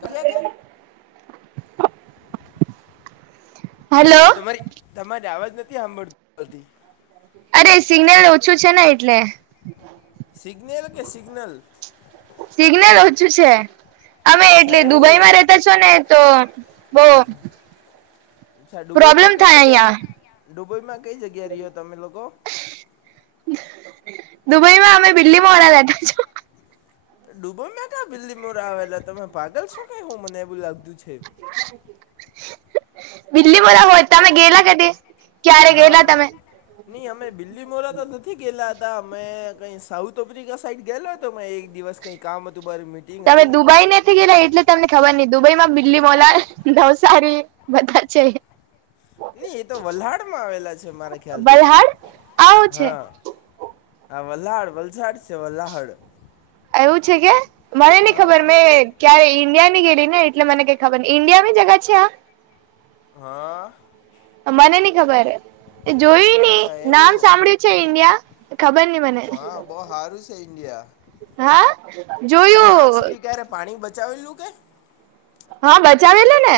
સમજ્યા કે હેલો તમારી તમારી આવાજ નથી સાંભળતીતી અરે સિગ્નલ ઓછું છે ને એટલે સિગ્નનેલ કે સિગનલ સિગ્નલ ઓછું છે અમે એટલે અચ્છા એવું દુબઈમાં રહેતા છો ને તો બો અચ્છા ડુબઈમાં પ્રોબ્લેમ કઈ થાય અહિયાં જગ્યા ડુબઈમાં કઈ જગ્યા રહ્યો તમે લોકો દુબઈ માં અમે બીલીમોરા બેઠા છો ડૂબઈ મે કા બિલીમોરા આવેલા તમે પાગલ છો ક હું મને એવું લાગતું છે બીલીમોરામા તમે ગેલા કદી ક્યારે ગયેલા તમે નહી અમે બિલ્લીમોરા તો નથી ગેલા મેં કઈ સાઉથ અફ્રિકા સાઈડ ગેલો હતો મેં એક દિવસ કઈ કામ હતું બર મી તમે દુબઈ નથી ગેલા એટલે તમને ખબર નહિ દુબઈ માં બીલીમોરા નવસારી બધા છે નહી એ તો વલહાડ માં આવેલા છે મારા ખ્યાલ થી. બલહાડ આવું છે હા હા વલ્હડ વલસાડ છે વલહાડ એવું છે કે મને નઈ હા ખબર તમને તો મેં કંઈક ક્યારે ઈન્ડિયા ની ગેડી ને એટલે મને કઈ ખબર ઈન્ડિયા ની જગા છે આ હા મને ન ખબર જોયું નહી અચ્છા નામ એવું સાંભળ્યું છે ઈન્ડિયા ખબર નઈ મને બ સારું છે ઇન્ડિયા હા તમે આજ જોયું સુધી ક્યારે પાણી બચાવેલું કે હા બચાવેલા ને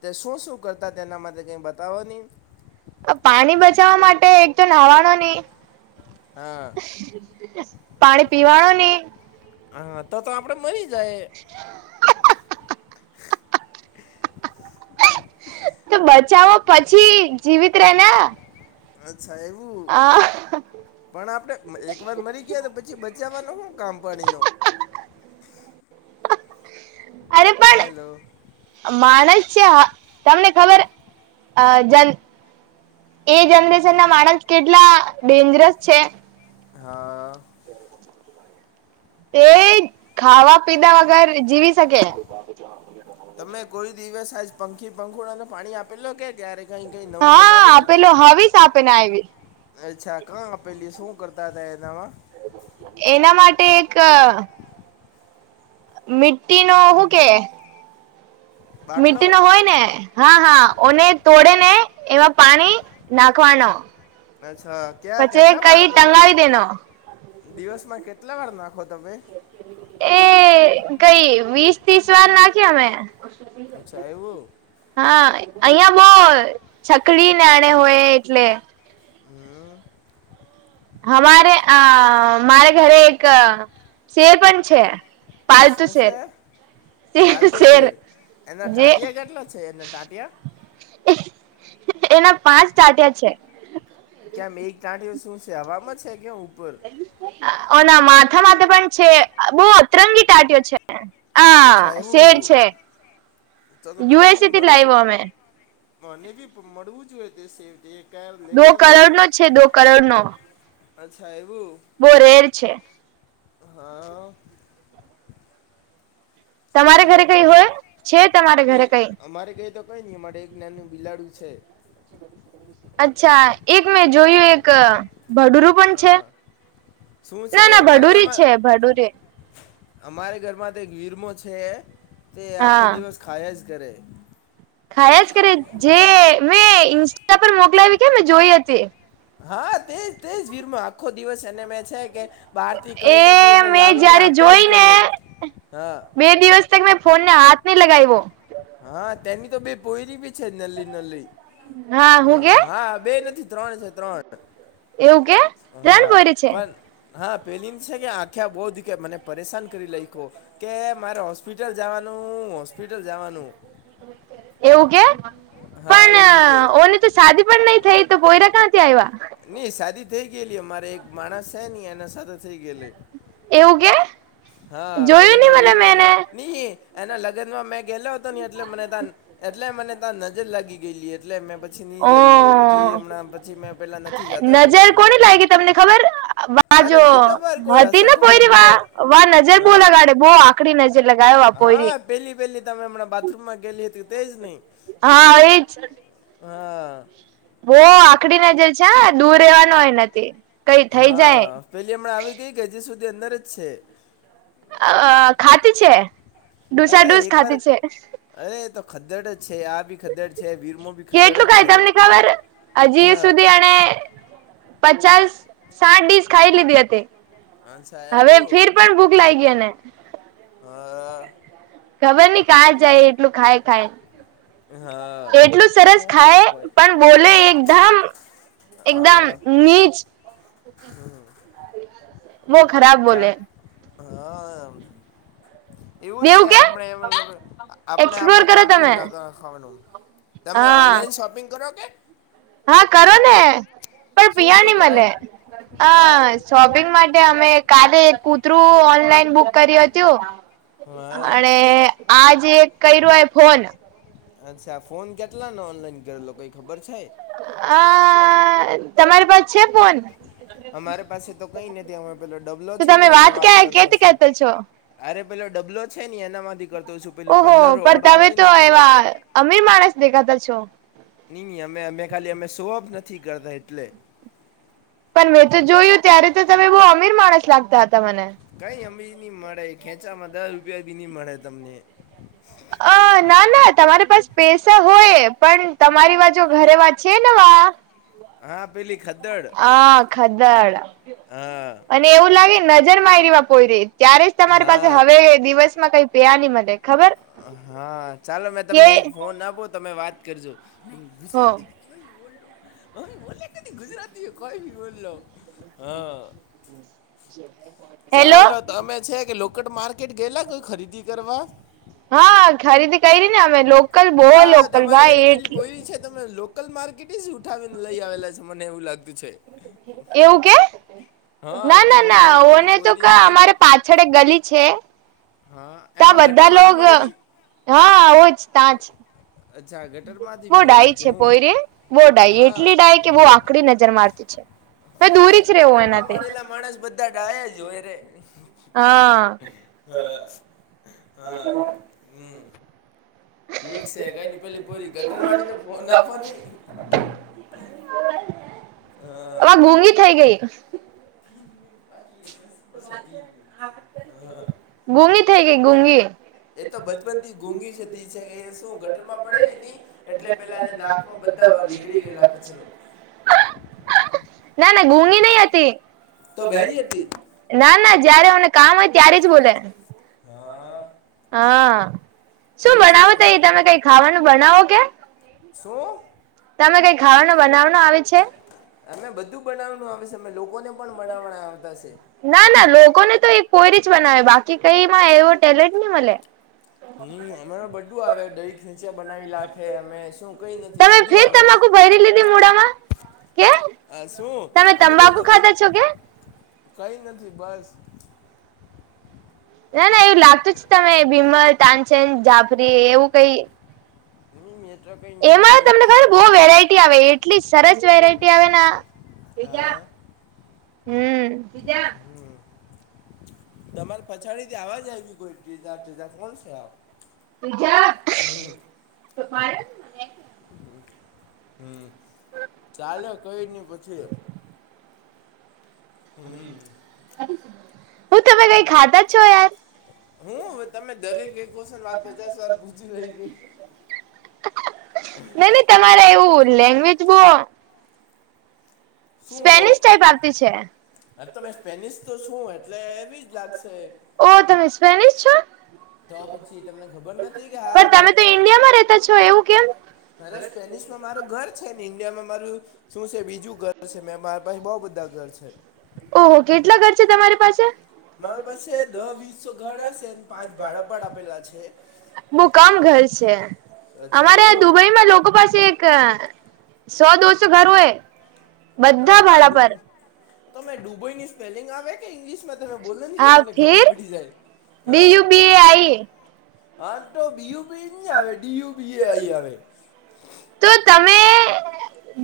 તે શું શું કરતા તેના માટે કંઈ બતાવો નહીં. પાણી બચાવવા માટે એક તો નાહવાણ નહી હા પાણી પીવાણ નની હા તો તો આપડે મરી જાય. [unintelligible] તો બચાવો પછી જીવિત રેને અચ્છા એવું પણ આપણે એક વાર મરી ગયા પછી બચાવવાનો શું કામ પાણીનો અરે પણ હેલો- માણસ છે હ તમને ખબર અ જન એ જનરેશન ના માણસ કેટલા ડેન્જરસ છે. હા તે ખાવા પીતા વગર જીવી શકે. તમે કોઈ દિવસ આજ પંખી પંખૂળા અને પાણી આપેલો કે ક્યારેક હા આપેલો હશ આપેને આવી અચ્છા કં આપેલી શું કરતા હતા એનામાં એના માટે એક મિ્ટી નો હું કે બાટલો મી્ટી નો હોય ને હા હા ઓને તોડે ને એમાં પાણી નાખવાનો અચછા ક્યાં પછી કેટલા વાર કઈ નાખો ટંગાવી દેનો દિવસમાં કેટલા વાર નાખો તમે એ કઈ વીસ ત્રીસ વાર નાખી અમે હ ચાહેવ હા અહિયાં બઉ છકડી નાણે હોય એટલે હમ્મ અમારે અ મારે ઘરે એક શેર પણ છે. પાલતુ શું શેર છે પાલતુ શેર એના જે ટાંટિયા કેટલા છે એના ટાંટિયા એના પાંચ ટાટિયા છે. કેમ એક તાંટીઓ શું છે હવામાં છે કેમ ઉપર ઓના માથા માથે પણ છે બહ અતરંગી તાટ્યો છે અચ્છા આ એવુ યુએસસીથી લાઇવ અમે મને બી મળવું જોઈએ તે સેવ દ દો કરોડનો છે દો કરોડનો. અચ્છા એવું. બો રેર છે. હા તમારે ચાલો ઘરે કઈ હોય છે તમારે નઈ ઘરે કઈ અમારે કઈ તો કઈ નહીં અમારે એક નાનું બિલાડું છે. [inaudible] અચ્છા એક મેં જોયું એક ભડુરૂ પણ છે. હા શું છે ના ના મારા ભડૂરી ઘરમાં છે ભડૂરી. અમારે ઘરમાં તો વીરમો છે તે આખો હા દિવસ ખાયા જ કરે. ખાયાજ કરે જે મેં ઇન્સ્ટા પર મોકલાવી કે મેં જોઈ હતી. હા તેજ તેજ વીરમાં આખો દિવસ એને મેં છે કે બહારથી એ કંઈ ને કંઈને મેં લાવીને જયારે આપ્યા જ જોય ને કરું હા બે દિવસ ત મેં ફોન હાથ ન લગઈવો. હા તેની તો બે પોયરી ભી છે નલી નલી. હા હું હમ્મ કે હા બે નથી ત્રણ છે ત્રણ. એવું કે. ત્રણ હા પોયરી છે પણ હા પેલી છે કે આખ્યા બોહ દીખે મને પરેશાન કરી લઈકો. કે મારે હોસ્પિટલ જવાનું હોસ્પિટલ જવાનું. એવું કે હા એવું કે પણ ઓ શાદી પણ નહી થઈ તો પોયરા ક્યાંથી આઈવા. નઈ સાદી થઈ ગયેલી અમારે એક માણસ છે ની એના સાદા થઈ ગયેલી. એવું કે હા જોયું પેલા નહી ના મને વીરમાન મેને ની. એના લગ્નમાં મેં ગેયેલો હતો ની એટલે મને ત્યા એટલે મને ત્યા નજર લાગી ગયેલી એટલે મે બદ પછી નહી ઓ જયું પછી એમણા પછી મેં. પેલા નથી જતો એના નજર લગ્નમાં કોની લાગી તમને ખબર અરે વાજો નહીં ખબર કોઈ હતી હશે ને ઠાલા કોઈરી વા. ભૂલા વાહ નજર બહુ હા લગાડે બોહ આકડી નજર લગાવો પોઈરી. પહેલી પહેલી તમે હમં બાથરૂમમાં ગેલી હતી તે જ નહીં. હા એજ. હા. બોહ આકડી નજર છે હા દૂર રહેવાનું હો એનાથી. હા પેલી હમણાં આવી ગઈ કે હજી સુધી અંદર જ છે. અ ખાતી છે અરે ડૂચાડુચ એકવાર ખાતી છે. અરે તો ખદ્દડ જ છે આ ભી ખદ્ડ છે વીરમો ભી ખદડ જ કેટલું ખાય છે. તમને ખબર હજી હા સુધી એણે પચાસ સાઠ ડીશ ખાઈ લીધી હતી. અચ્છા હવે એવું ફીર પણ ભૂખ લાગી એને. હા. ખબર નઈ કા જાય એટલું ખાય ખાય. હા. એટલું સરસ કોમ એ ખાય કોઈ પણ બોલે એકદમ અ એકદમ નીચ. બોહ ખરાબ ચા બોલે. હા. એવું જ છે દેવું કે આપણે આપણે આપણે એક્સપ્લોર કરો કામથી તમે જ ના ખાવાનું. તમે હા ઓનલાઈન શોપિંગ કરો કે? હા કરો ને પણ શું પૈઆ શું ની કરો મળે. અ. હા શોપિંગ માટે અમે કાલે એક કૂતરું ઓનલાઈન બુક કર્યું હતું. હા અને આજે કર્યું આઈ ફોન. અચ્છા ફોન કેટલા ને ઓનલાઈન કરેલો? કંઈ ખબર છે? હ તમારી પાસે છે ફોન? અમારે પાસે તો કંઈ નથી. અમે પેલો ડબલો તો છે ને, તમે એમાં વાત ક્યાં કરતો કેતી છું. કેતા છો અરે, પેલો ડબલો છે ને, એના માંથી કરતો છું. પેલું ઓહો, પંદર પણ વાળો તમે આવે તો ને તે એવા અમીર માણસ દેખાતા છો. ની ની અમે અમે ખાલી અમે શોઅપ નથી કરતા એટલે. પણ મેં તો જોયું ત્યારે, તો તમે બહુ અમીર માણસ લાગતા હતા મને. કઈ અમી નહીં મળે. ખેંચામાં દસ રૂપિયા બી નહીં મળે તમને. [inaudible] [inaudible] અ ના ના, તમારી પાસે પૈસા હોય, પણ તમારી પાસે ઘરે વંચાય લેવા. હા યર પેલી ખદ્દડ હા, ખદળ. હા. અને એવું લાગે, નજર મા એરીમાં પોઈરી. ત્યારે જ તમારી પાસે હા હવે દિવસ માં કઈ પેયા ન મળે. ખબર હા, ચાલો, મેં એ તમને એક ફોન આપો. તમે વાત કરજો. કોઈ હો બોલો, મેમ બો ગુજરાતી કોઈ બોલલો, હા. હેલો ચાલો તમે છે કે, લો માર્કેટ ગેલા, કોઈ ખરીદી કરવા? હા, ખરીદી કઈરીને. અમે લોકલ, બો આ લોકલ, તમારે ભાઈ, ઘરે પેલી એ બોયરી છે તને, લો કલ માર્કેટ જ ઉઠાવીને લઈ આવેલા છે, મને એવું લાગતું છે. એવું કે? હા ના, ના, તમારે ના. ઘરે પેલી ઓને તો બોયરી કા, છે ને તે- અમારે પાછળ ગલી છે. હા. તા એમાં બધા ગટરમાંથી લોગ, મળેલી હા. એવું, ત્યાંજ. અચ્છા, ગટર માંથી મળેલી કે? છે હું, પોયરે બો ડાઈ હા, એટલી ડાઈ કે બો ગટ આકડી નજર મારતી છે મે હા, દૂરી જ રેવું ગટર માં એનાથી મળેલા માણસ. બધા ડાયા જ હોય રે. હા હા, હા, હમ્મ. એક સે, કંઈ ની. પેલી પોરી, ગટરવાળી, ને ફોન આપો ની. [inaudible] હા. અવા ઘૂંગી થઈ ગઈ. [unintelligible] ગૂગી થઈ ગઈ, ગૂગી. એ તો બચપન થી ગૂઘી જતી છે. એ શું ગટરમાં પડેલી ની એટલે પેલાને ના આમાં બધા નીગળી ગયેલા કચરો. ના, ના, ગૂગી નહીં હતી. તો બેહેરી હતી? ના, ના, જયારે મને કામ હોય ત્યારે જ બોલે. હા હા શું ઠીક છે બનાવો કે તમેં એ તમે કઈ ખાવાનું બનાવો કે શું તમે કઈ ખાવાનો બનાવવાનો આવે છે? અમે બધું બનાવાનું આવે છે, અમે લોકોને પણ બનાવના આવતા છે. ના ના લોકોને તો એક પોઈરી જ બનાવે બાકી કઈમાં એવો ટેલેન્ટ ની મલે. હમ અમારે બધું આવે દહીં ખેચા બનાવી નાખે અમે શું કઈ નથી બધું આવે. પેહરી લીધી મુડામાં કે હ શું તમે અમે તો તંબાકુ ખાતા છો કે કઈ નથી બસ. ના ના એવું લાગતું જ તમે બીમલ, તાનચંદ, જાફરી એવું કઈ હમ્મ એતો કઈ નહી એમાં આજે તમને ઠેપ ખબર બહુ વેરાયટી આવે એટલી સરસ વેરાયટી આવેના બીજા હા હમ્મ બીજા તમાર પછાડીથી આવાજ આવીય કોઈ અવાજ કોણ છે આ [unintelligible] હમ્મ ચાલે કઈ ની પછી હમ. હું તમે કઈ ખાતા છો યાર હું અવે તમે દરેક એક પર્સનલ વાત પચાસ વાર પૂછી રઈ ગઈ. ના ની તમારે એવું લેંગ્વેજ બો સ્પેનિશ ટાઈપ આવતી છે. હા તમે સ્પેનિશ તો છું એટલે એવીજ લાગશે ઓ તમે સ્પેનિશ છો? તો પછી તમને ખબર નથી કે હારા પણ મે તમે તો ઈન્ડિયામાં રેતા છો એવું કેમ અરે સ્પેનિશ મારું ઘર છે, ને ઈન્ડિયામાં મારું શું છે, બીજું ઘર છે, મે મારા પાહે બો બધા ઘર છે. ઓહો કેટલા ઘર છે, તમારી પાસે? મારા પાસે દહ વીસો ઘર હશે પાંચ ભાડા પર આપેલા છે. મુકામ ઘર છે, અચ્છા અમારે એવું દુબઈમાં લોકો પાસે એક સો દોસો ઘર ઓય બધા તા ભાડા ડુબ પર તમે ડુબઈની સ્પેલિંગ આવે કે ઇંગ્લિશમાં તમે બોલે ની હા મને ખબર ફીર પડી જાય બી હા. યુ બી એ આઈ હ તો બિયુબી ની આવે ડીયુ બીએ આઈ આવે તો તમે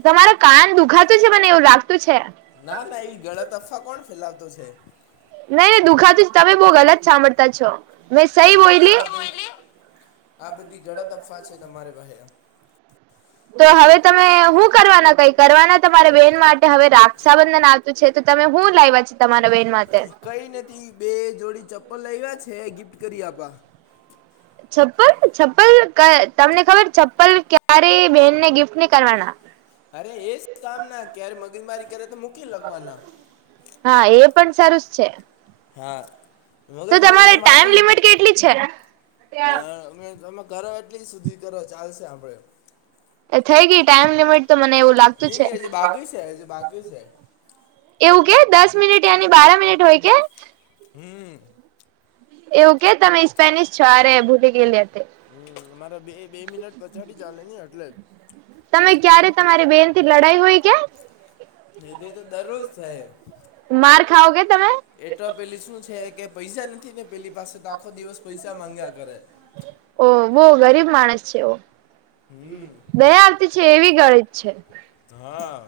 તમાર કાન દુખાતું છે, મને એવું લાગતું છે. ના ના એ ગળત અફવા કોણ ફેલાવતો છે? નહી દુખાતું જ તમે બો ગલત સાંભળતા છો મેં સહી ના ના બોયલી આ બધી આ બધી ઘલત તફા છે, તમારે પાહે તો હવે તમે હું કરવાના કઈ કરવાના તમારે બેન માટે હવે રાક્ષાબંધન આ તુ છે, તો તમે હું લાવ્યા છે, તમારા બેન માટે? કઈ નથી બે જોડી ચપ્પલ લાયના છે, ગિફ્ટ કરી આપા છપ્પલ છપ્પલ તમને ખબર છપ્પલ ક્યારે બેહેનને ગિફ્ટ ની કરવાના અરે એ જ કામ ના ક્યારે મગજમારી ક્યારે તો મુ હા એ પણ સારુંસ છે. હા મગજ તો તમારે મારીને વાત ટાઈમ લિમિટ કેટલી છે [inaudible] કરો એટલી સુધી કરો ચાલશે આપણે એ થઈ ગઈ ટાઈમ લિમિટ તો મને એવું લાગતું નઈ છે. નઈ હજી બાકી છે હજી બાકી છે એવું કે દસ મિનિટ યાની બારા મિનિટ હોય કે? હમ. એવું કે તમે સ્પેનિશ છો અરે ભૂલી ગયેલી હતી હમ અમારા બે બે મિનટ પછાડી ચાલે ની અટલે તમે ક્યારે તમારી બેન થી લડાઈ હોય કે નિધી તો દરરોજ થાય માર ખાઓ કે તમે એ તો પેલી શું છે. કે પૈસા નથી ને પેલી પાસે તો આખો દિવસ પૈસા માંગ્યા કરે ઓ બો ગરીબ માણસ છે, ઓ હમ બે આવતી છે, એવી ગરીબ છે. હા.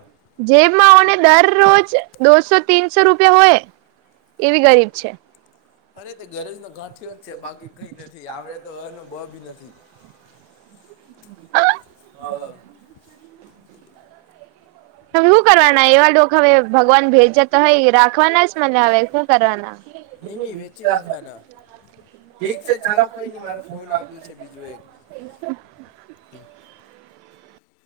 જેમાં ઓને દરરોજ દોસો તીનસો રૂપિયા હોય એવી ગરીબ છે. અરે તે ઘરેજ ન ગાંઠયો જ છે, બાકી કઈ નથી આવડે તો અને બ બી નથી હ. હુ કરવાના એવા લોકો હવે ભગવાન ભેજાતા હોય રાખવાના જ મને હવે હુ કરવાના [inaudible] [inaudible] નઈ નઈ વેચી નાખવાના ઠીક છે ચાલો કઈ નઈ મારે ફોન આવતું છે બીજું એક